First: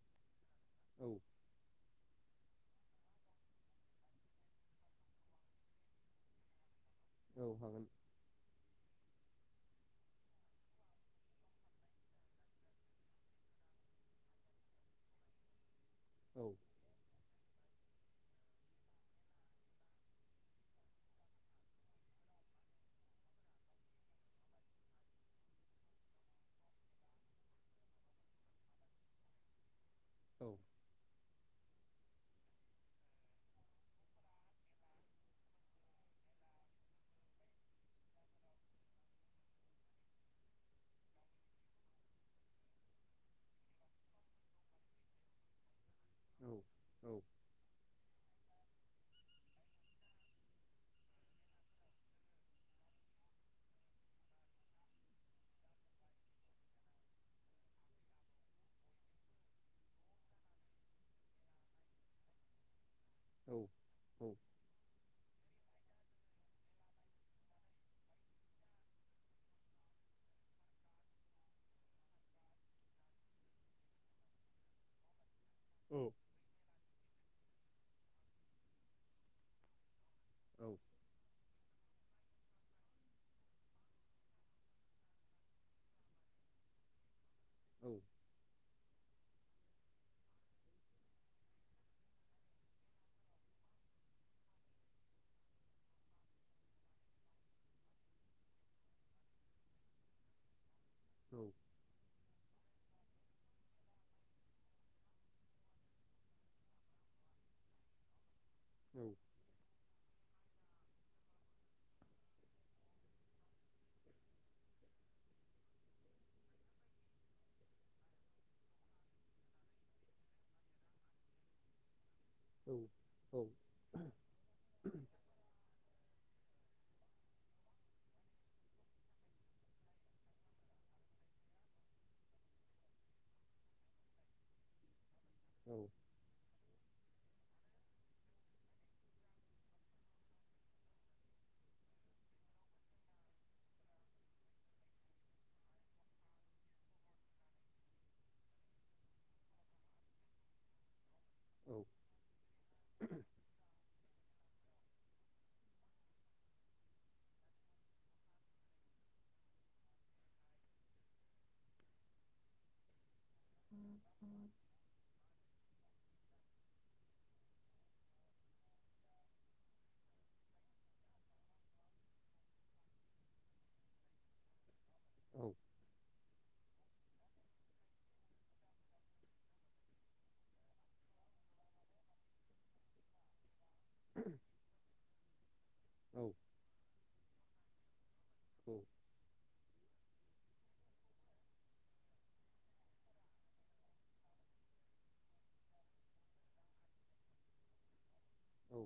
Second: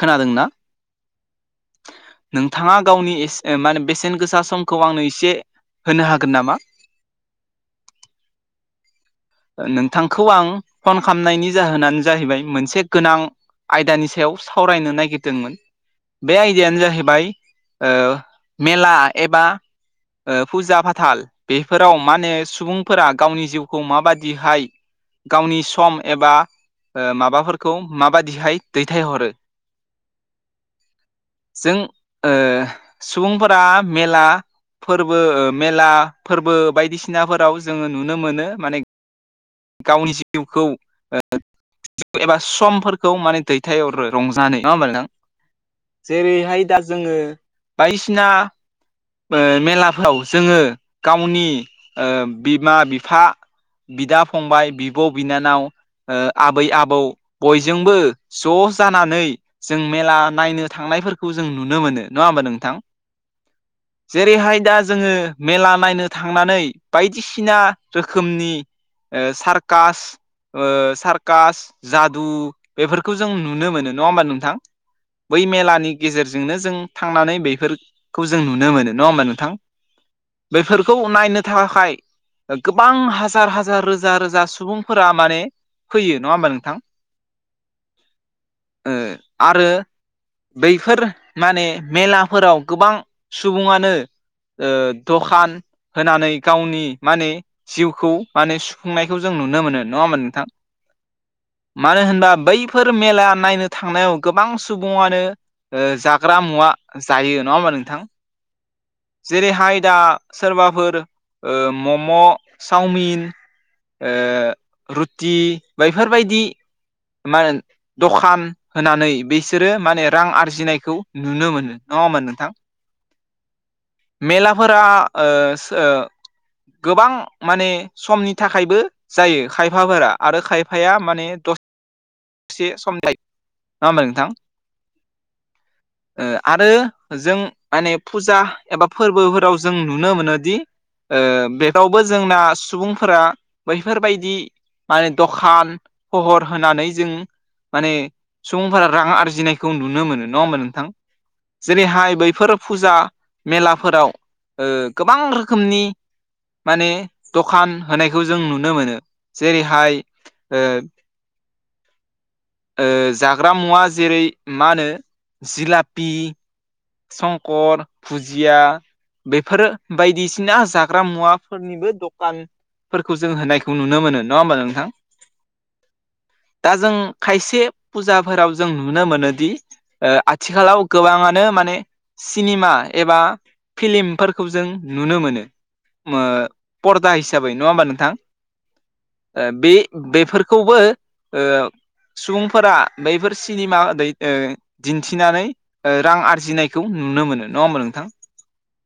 खोनादोंना। औ नोंथाङा गावनिसे बेसेन गोसा समखौ आंनो एसे होनो हागोन नामा। औ हागोन। नोंथांखौ फन खालामनायनि जाहोनानो मोनसे गोनां। आयदानि सायाव सावरायनो नागिरदोंमोन बे औ आयदायानो जाहैबाय। ओ मेला एबा। ओ फुजा फाथाल बेफोराव माने सुबुंफोरा गावनि जिउखौ माबादि। दिहाय गावनि सम एबा। ओ माबाफोरखौ माबादिहाय दैथायहरो। औ। जों ओ सुबुंफोरा मेला। फोरबो मेला फोरबो बायदिसिनाफोराव जोङो मोनो माने। गावनि जिउखौ ओ। एबा समफोरखौ माने दैथायहरो रंजानो नङा होमबा नोंथां। औ जेरैहाय दा औ जोङो बायदिसिना। ओ मेलाफ्राव जोङो गावनि ओ बिमा -बिफा। बिदा फंबाय बिब' बिनानाव। ओ आबै आबौ बयजोंबो ज' जानानै। जों मेला नायनो थांनायफोरखौ जों नुनो मोनो नङा होमबा नोंथां। औ जेरैहाय दा जोङो। मेला नायनो थांनानै बायदिसिना रोखोमनि ओ सारकास। ओ सारकास जादु बेफोरखौ जों नुनो मोनो नङा होमबा नोंथां। बै मेलानि गेजेरजोंनो जों थांनानै बेफोरखौ जों नुनो मोनो नंङा होमबा नोंथां? बेफोरखौ नायनो थाखाय गोबां हाजार हाजार रोजा रोजा रोजा सुबुंफोरा माने फैयो नंङा होमबा नोंथां? औ। ओ आरो बैफोर माने मेलाफोराव गोबां सुबुंङानो ओ दखान होनानै गावनि माने जिउखौ माने सुफुंनायखौ जों नुनो मोनो नंङा होमबा नोंथां। औ। मानो होनबा बैफोर मेला नायनो थांनायाव गोबां सुबुंङानो। ओ जाग्रा मुवा जायो नंङा होमबा नोंथां? औ। जेरैहाय दा सोरबाफोर ओ मम' चावमिन। ओ रुटि बैफोरबायदि मा होनो दखान होनानै बिसोरो माने रां आरजिनायखौ नुनो मोनो नंङा होमबा नोंथां। औ औ। मेलाफोरा ओ सो गोबां माने समनि थाखायबो जायो खायफाफोरा आरो खायफाया माने द एसे समनि नङा होमबा नोंथां। [unintelligible] औ। ओ आरो जों माने फुजा एबा फोरबोफोराव जों नुनो मोनोदि। ओ बेगावबो जोंना सुबुंफोरा बैफोरबायदि माने दखान फहर होनानै जों माने सुबुंफोरा रां आरजिनायखौ नुनो मोनो नंङा होमबा नोंथां जेरैहाय बैफोर। फुजा मेलाफोराव ओ गोबां रोखोमनि माने दखान होनायखौ जों नुनो मोनो जेरैहाय ओ ओ जाग्रा मुवा जेरै मा होनो जिलापि संकर, भुजिया बेफोरो बायदिसिना जाग्रा मुवाफोरनिबो द खानफोरखौ जों होनायखौ नुनो मोनो नंङा होमबा नोंथां? दा जों खायसे फुजाफोराव जों नुनो मोनोदि ओ आथिखालाव गोबांंङानो माने सिनेमा एबा फिलिमफोरखौ जों नुनो मोनो ओ पर्दा हिसाबै नंङा होमबा नोंथां? औ ओ बे बेफोरखौबो ओ सुबुंफोरा बैफोर सिनेमा दै ओ दिन्थिनानै ओ रां आरजिनायखौ नुनो मोनो नंङा होमबा नोंथां? औ औ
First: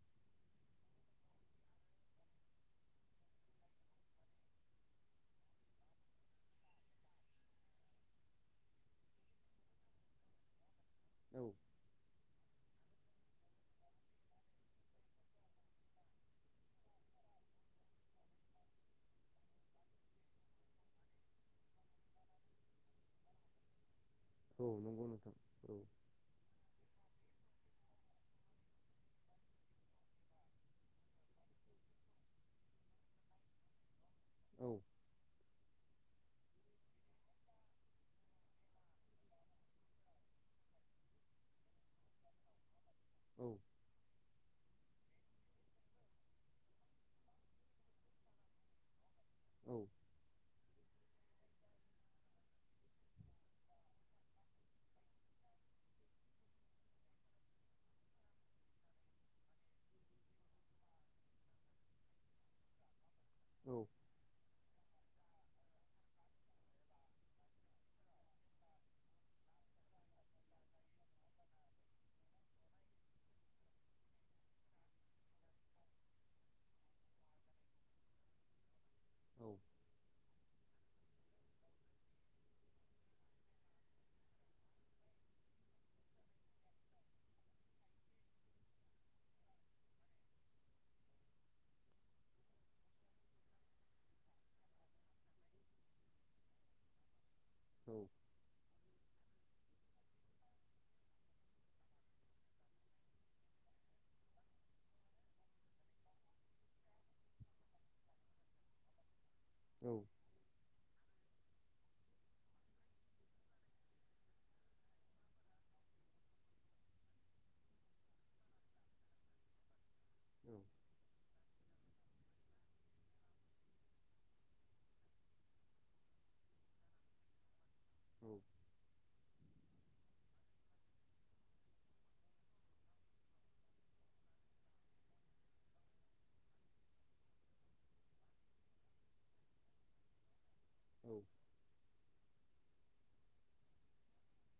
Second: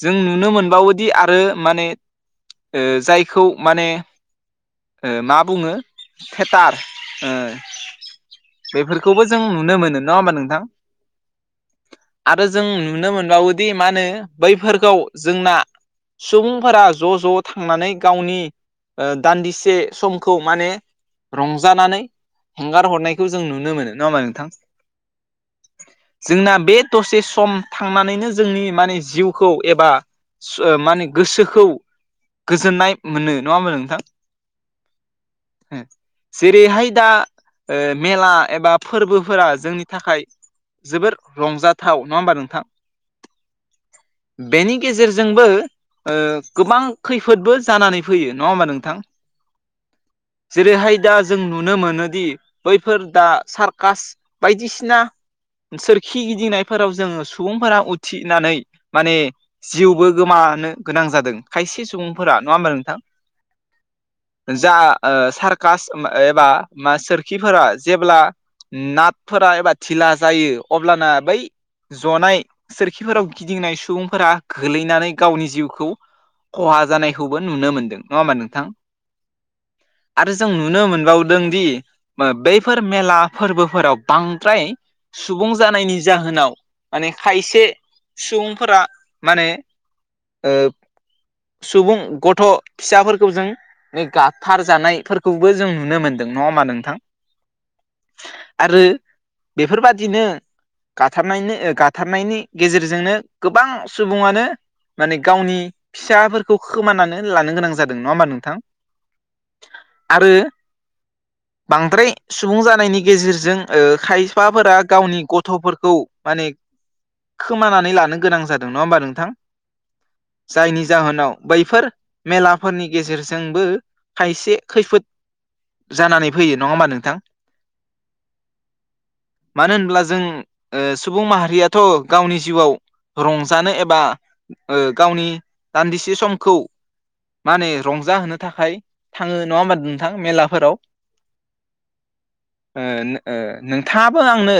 जों नुनो मोनबावोदि आरो माने ओ जायखौ माने ओ मा बुङो थेटार ओ बेफोरखौबो जों नुनो मोनो नंङा होमबा नोंथां? औ आरो जों नुनो मोनबावोदि मा होनो बैफोरखौ जोंना सुबुंफोरा ज' ज' थांनानै गावनि ओ दान्दिसे समखौ माने रंजानानै हेंगार हरनायखौ जों नुनो मोनो नङा होमा नों औ नंगौ नोंथां औ। जोंना बे दसे सम थांनानैनो जोंनि माने जिउखौ एबा [unintelligible] ओ माने गोसोखौ गोजोननाय मोनो नङा होनबा नोंथां? औ [unintelligible] जेरैहाय दा ओ मेला एबा फोरबोफोरा जोंनि थाखाय जोबोर रंजाथाव नङा होमबा नोंथां? औ बेनि गेजेरजोंबो ओ गोबां खैफोदबो जानानै फैयो नङा होमबा नोंथां? औ जेरैहाय दा जों नुनो मोनोदि बैफोर दा सारकास बायदिसिना सोरखि गिदिंनायफोराव जोङो सुबुंफोरा उथिनानै माने जिउबो गोमानो गोनां जादों खायसे सुबुंफोरा नङा होमबा नोंथां? औ जा ओ सारकास ओम एबा मा सोरखिफोरा जेब्ला नाथफोरा एबा धिला जायो अब्लाना बै ज'नाय सोरखिफोराव गिदिंनाय सुबुंफोरा गोलैनानै गावनि जिउखौ ख'हा जानायखौबो नुनो मोनदों नङा होमबा नोंथां? औ आरो जों नुनो मोनबावदों दि ओ बैफोर मेला फोरबोफोराव बांद्राय सुबुं जानायनि जाहोनाव माने खायसे सुबुंफोरा माने ओ सुबुं गथ' फिसाफोरखौ जों बे गाबथार जानायफोरखौबो जों नुनो मोनदों नङा होमा नोंथां? औ आरो बेफोरबादिनो गाथारनायनो ओ गाथारनायनि गेजेरजोंनो गोबां सुबुङानो माने गावनि फिसाफोरखौ खोमानानै लानो गोनां जादों नङा होमबा नोंथां? औ आरो बांद्राय सुबुं जानायनि गेजेरजों ओ खायफाफोरा गावनि गथ'फोरखौ माने खोमानानै लानो गोनां जादों नङा होमबा नोंथां? जायनि जाहोनाव बैफोर मेलाफोरनि गेजेरजोंबो खायसे खैफोद जानानै फैयो नङा होमबा नोंथां? औ मानो होनब्ला जों ओ सुबुं माहारियाथ' गावनि जिउआव रंजानो एबा ओ गावनि दान्दिसे समखौ मा होनो रंजाहोनो थाखाय होमबाद नोंथां मेलाफोराव। औ ओ नो ओ नोंथाङाबो आंनो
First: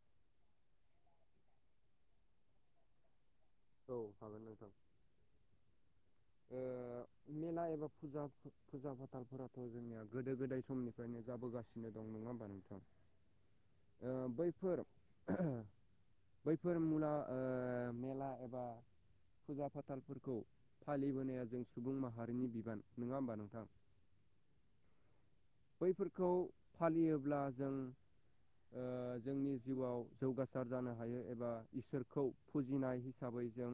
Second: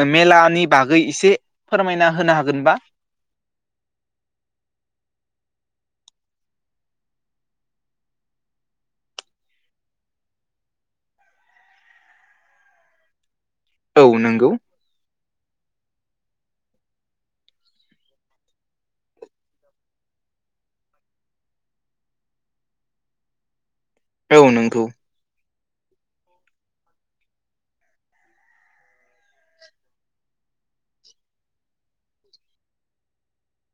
ओ मेलानि बागै एसे फोरमायना होनो हागोनबा? औ हागोन नोंथां। ओ मेला एबा फुजा फु-फुजा फाथालफोराथ' जोंनिया गोदो गोदाय समनिफ्रायनो जाबोगासिनो नो दं नङा होमबा नोंथां? औ ओ नंगौ बैफोर बैफोर मुना ओ मेला एबा फुजा फाथालफोरखौ फालिबोनाया जों सुबुं माहारिनि बिबान नङा होमबा नोंथां? औ नोंगौ बैफोरखौ फालियोब्ला जों ओ जोंनि जिउआव जौगासार जानो हायो एबा इसोरखौ फुजिनाय हिसाबै जों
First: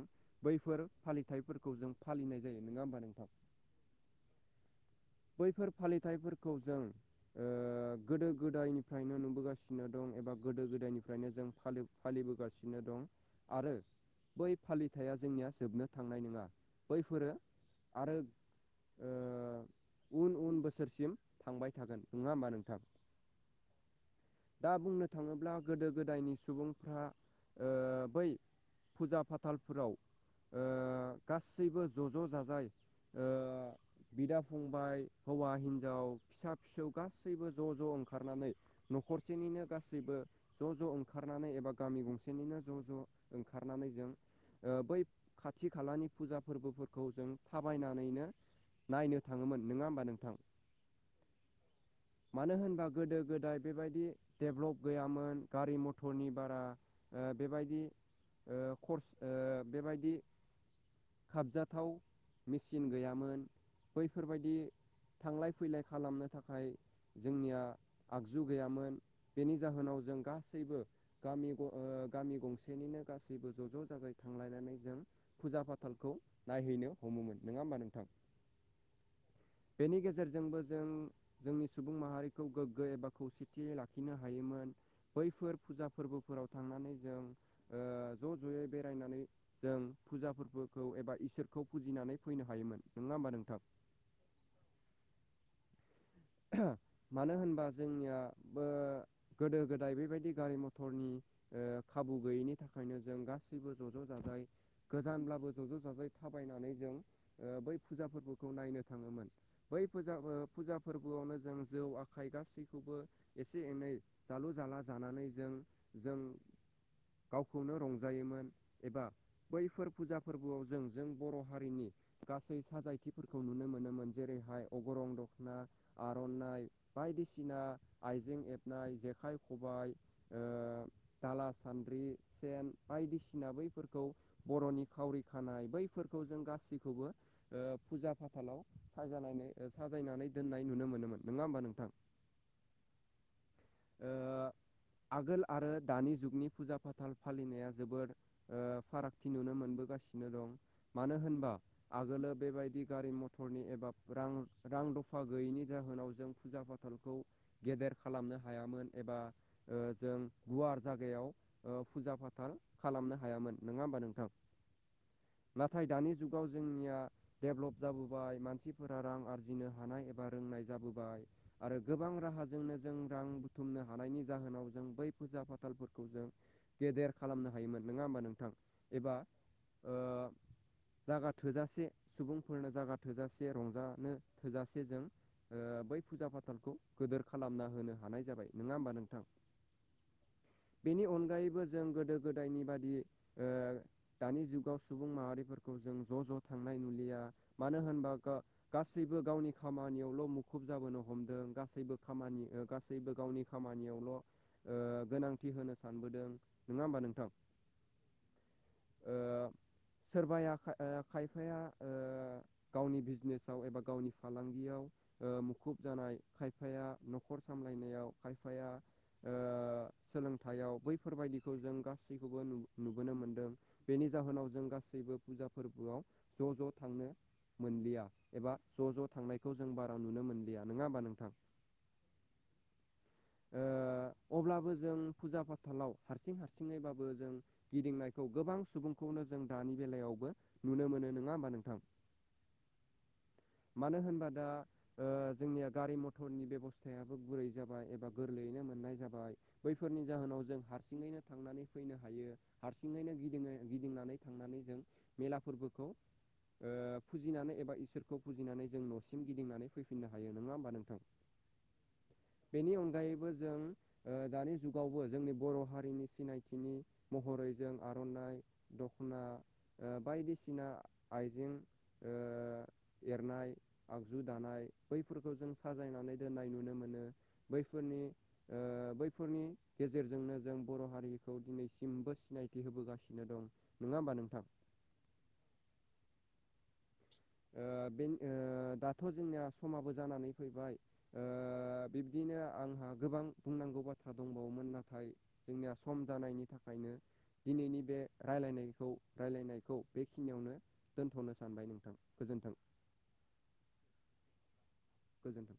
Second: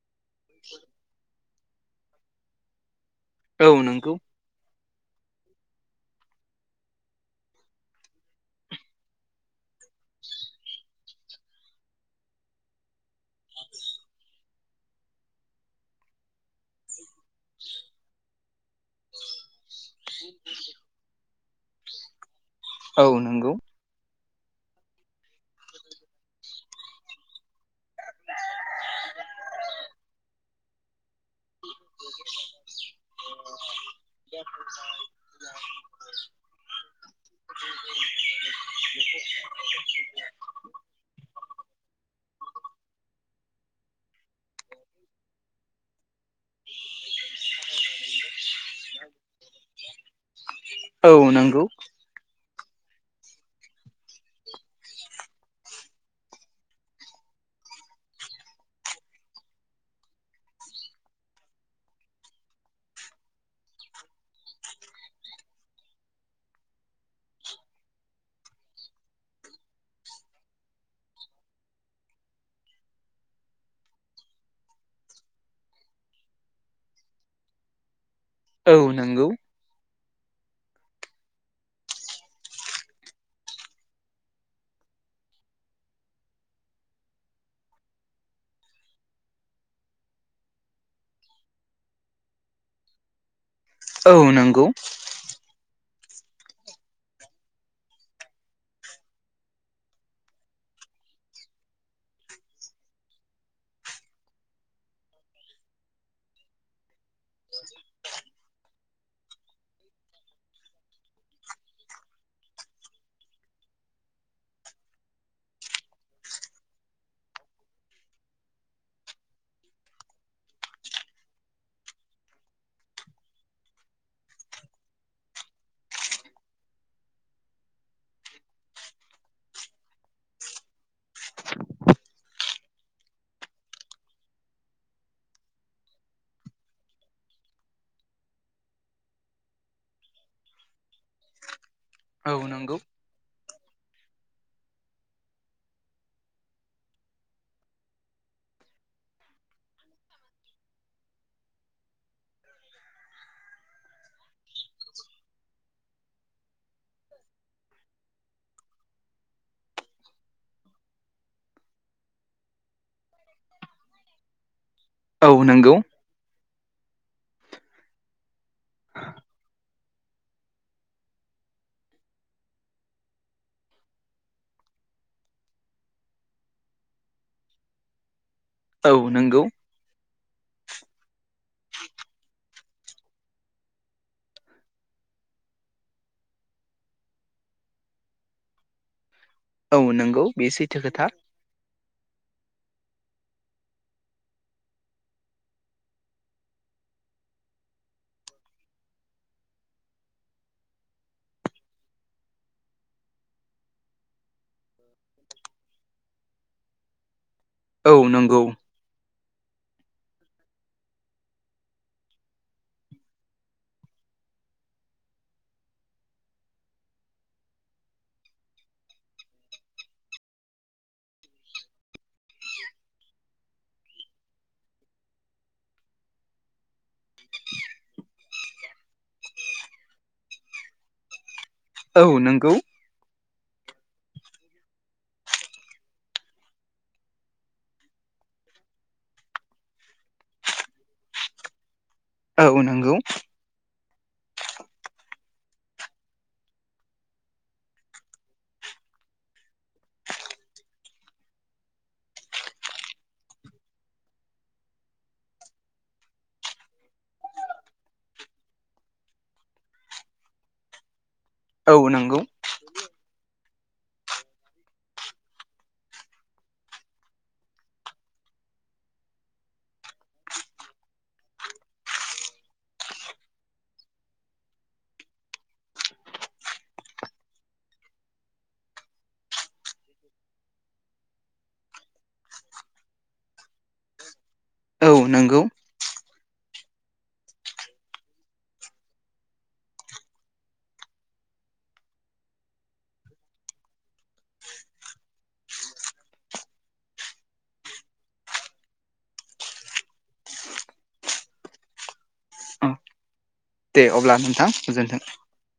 बैफोर फालिथायाइफोरखौ जों फालिनाय जायो नङा होमबा नोंथां? औ नोंगौ बैफोर फालिथायाइफोरखौ जों ओ गोदो गोदायनिफ्रायनो नुबोगासिनो सिनो दं एबा गोदो गोदायनिफ्रायनो जों फालि फालिबोगासिनो दं आरो बै फालिथाया जोंनिया जोबनो थांनाय नङा बैफोरो आरो ओ उन उन बोसोरसिम थांबाय थागोन नङा होमबा नोंथां? औ नंगौ दा बुंनो थाङोब्ला गोदो गोदायनि सुबुंफ्रा ओ बै फुजा फाथालफोराव ओ गासैबो ज' ज' जाजाय ओ बिदा फंबाय हौवा हिनजाव फिसा फिसौ गासैबो ज' ज' ओंखारनानै न'खर सेनिनो गासैबो ज' ज' ओंखारनानै एबा गामि गंसेनिनो ज' ज' ओंखारनानै जों ओ बै खाथि खालानि फुजा फोरबोफोरखौ जों थाबायनानैनो नायनो थाङोमोन नङा होमबा नोंथां? औ नंगौ मानो होनबा गोदो गोदाय बेबायदि डेभ्लप गैयामोन गारि मथरनि बारा ओ बेबायदि ओ कर्स ओ बेबायदि खाबजाथाव मेचिन गैयामोन बैफोरबायदि थांलाय फैलाय खालामनो थाखाय जोंनिया आगजु गैयामोन। बेनि जाहोनाव जों गासैबो गामि ग' ओ गामि गंसेनिनो गासैबो ज' ज' जाजाय थांलायनानै जों फुजा फाथालखौ नायहैनो हमोमोन नङा होमबा नोंथां? औ नंगौ बेनि गेजेरजोंबो जों जोंनि सुबुं माहारिखौ गोग्गो एबा खौसेथियै ला खिनो हायोमोन बैफोर फुजा फोरबोफोराव थांनानै जों ओ ज' जयै बेरायनानै जों फुजा फोरबोखौ एबा इसोरखौ बुजिनानै फैनो हायोमोन नङा होमबा नोंथां? औ नंगौ मानो होनबा जोंनिया बो गोदो गोदाय बेबायदि गारि मथरनि ओ खाबु गैयैनि थाखायनो जों गासैबो ज' ज' जाजाय गोजानब्लाबो ज'ज' जाजाय थाबायनानै जों बै फुजा फोरबोखौ नायनो थाङोमोन। बै फुजा फुजा फोरबोआवनो जों जौ आखाइ गासैखौबो एसे एनै जालु जाला जानानै जों जों गावखौनो रंजायोमोन एबा बैफोर फुजा फोरबोआव जों जों बर हारिनि गासै साजायथिफोरखौ नुनो मोनोमोन जेरैहाय अग्रं दख'ना आरनाइ बायदिसिना आइजें हेबनाय जेखाइ खबाय दाला सान्द्रि सेन बायदिसिना बैफोरखौ बर'नि खावरि खानाय बैफोरखौ जों गासिबखौबो फुजा फाथालाव साजालायनो ओ साजायनानै दोननाय नुनो मोनोमोन नङा होमबा नोंथां? औ नंगौ। आगोल आरो दानि जुगनि फुजा फाथाल फालिनाया जोबोर फारागथि नुनो मोनबोगासिनो दं मानो होनबा आगोलो बेबायदि गारि मटरनि एबा रां रां दफा गैयैनि जाहोनाव जों फुजा फाथ थालखौ गेदेर खालामनो हायामोन एबा जों गुवार जागायाव फुजा फाथाल खालामनो हायामोन नङा होमबा नोंथां? औ नंगौ औ नंगौ नाथाय दानि जुगाव जोंनिया डेभ्लप जाबोबाय मानसिफोरा रां आरजिनो हानाय एबा रोंनाय जाबोबाय आरो गोबां राहा जोंनो जों रां बुथुमनो हानायनि जाहोनाव जों बै फुजा फाथालफोरखौ जों गेदेर खालामनो हायोमोन नङा होमबा नोंथां औ एबा नंगौ ओ जागा थोजासे सुबुंफोरनो जागा थोजासे रंजानो थोजासे जों बै फुजा फाथालखौ गोदोर खालामना होनो हानाय जाबाय नङा होमबा नोंथां औ नंगौ बे सैथो बेनि खोथा अनगायैबो जों गोदो गोदायनि बादि दानि जुगाव सुबुं माहारिफोरखौ जों ज' ज' थांनाय नुलिया मानो होनबा गा गासैबो गावनि खामानियावल मुखुब जाबोनो हमदों गासैबो खामानि गासैबो गावनि खामानियावल गोनांथि होनो सानबोदों नङा होमबा नोंथां? औ नंगौ। सोरबाया खा ओ खायफाया गावनि बिजनेसाव एबा गावनि फालांगियाव मुखुब जानाय खाय फाया न'खर सामलायनायाव खायफाया सोलोंथायाइयाव बैफोरबायदिखौ जों गासैखौबो नुबोनो मोनदों। बेनि जाहोनाव जों गासैबो फुजा फोरबोआव ज' ज' थांनो मोनलिया एबा ज' ज' थांनायखौ जों बारा नुनो मोनलिया नोङा होमबा नोंथां? औ नोंगौ। अब्लाबो जों फुजा फाथालाव हारसिं हारसिङैबाबो जों गिदिंनायखौ गोबां सुबुंखौनो जों दानि बेलायावबो नुनो मोनो नोङा होमबा नोंथां? औ नंगौ। मानो होनबा दा जोंनिया गारि म टरनि बेब'स्थायाबो गुरै जाबाय एबा गोरलैयैनो मोननाय जाबाय। बैफोरनि जाहोनाव जों हारसिङैनो थांनानै फैनो हायो। हारसिङैनो गिदिङै गिदिंनानै थांनानै जों मेला फोरबोखौ ओ फुजिनानै एबा इसोरखौ फुजिनानै जों न'सिम गिदिंनानै फैफिननो हायो नोङा होमबा नोंथां? औ नोंगौ। बेनि अनगायैबो जों। दानि जुगावबो जोंनि बर' हारिनि सिनायथिनि महरैजों आर'नाइ। दख'ना ओ बायदिसिना आइजें। ओ एरनाय आगजु दानाय बैफोरखौ जों सा। जायनानै दोननाय नुनो मोनो बैफोरनि। बैफोरनि गेजेरजोंनो जों बर' हारिखौ दिनैसिमबो सिनायथि होबोगासिनो दं। नोङा होमबा नोंथां। औ नोंगौ। ओ बे ओ दाथ' जोंनिया समाबो जानानै फैबाय। ओ बिब्दिनो आंहा गोबां बुंनांगौ बाथ्रा दंबावोमोन नाथाय। जोंनिया सम जानायनि थाखायनो। दिनैनि बे रायलायनायखौ रायलायनायखौ बेखिनियावनो दोनथ'नो सानबाय नोंथां। गोजोन्थों। दे अब्ला नोंथां गोजोन्थों। गोजोन्थों।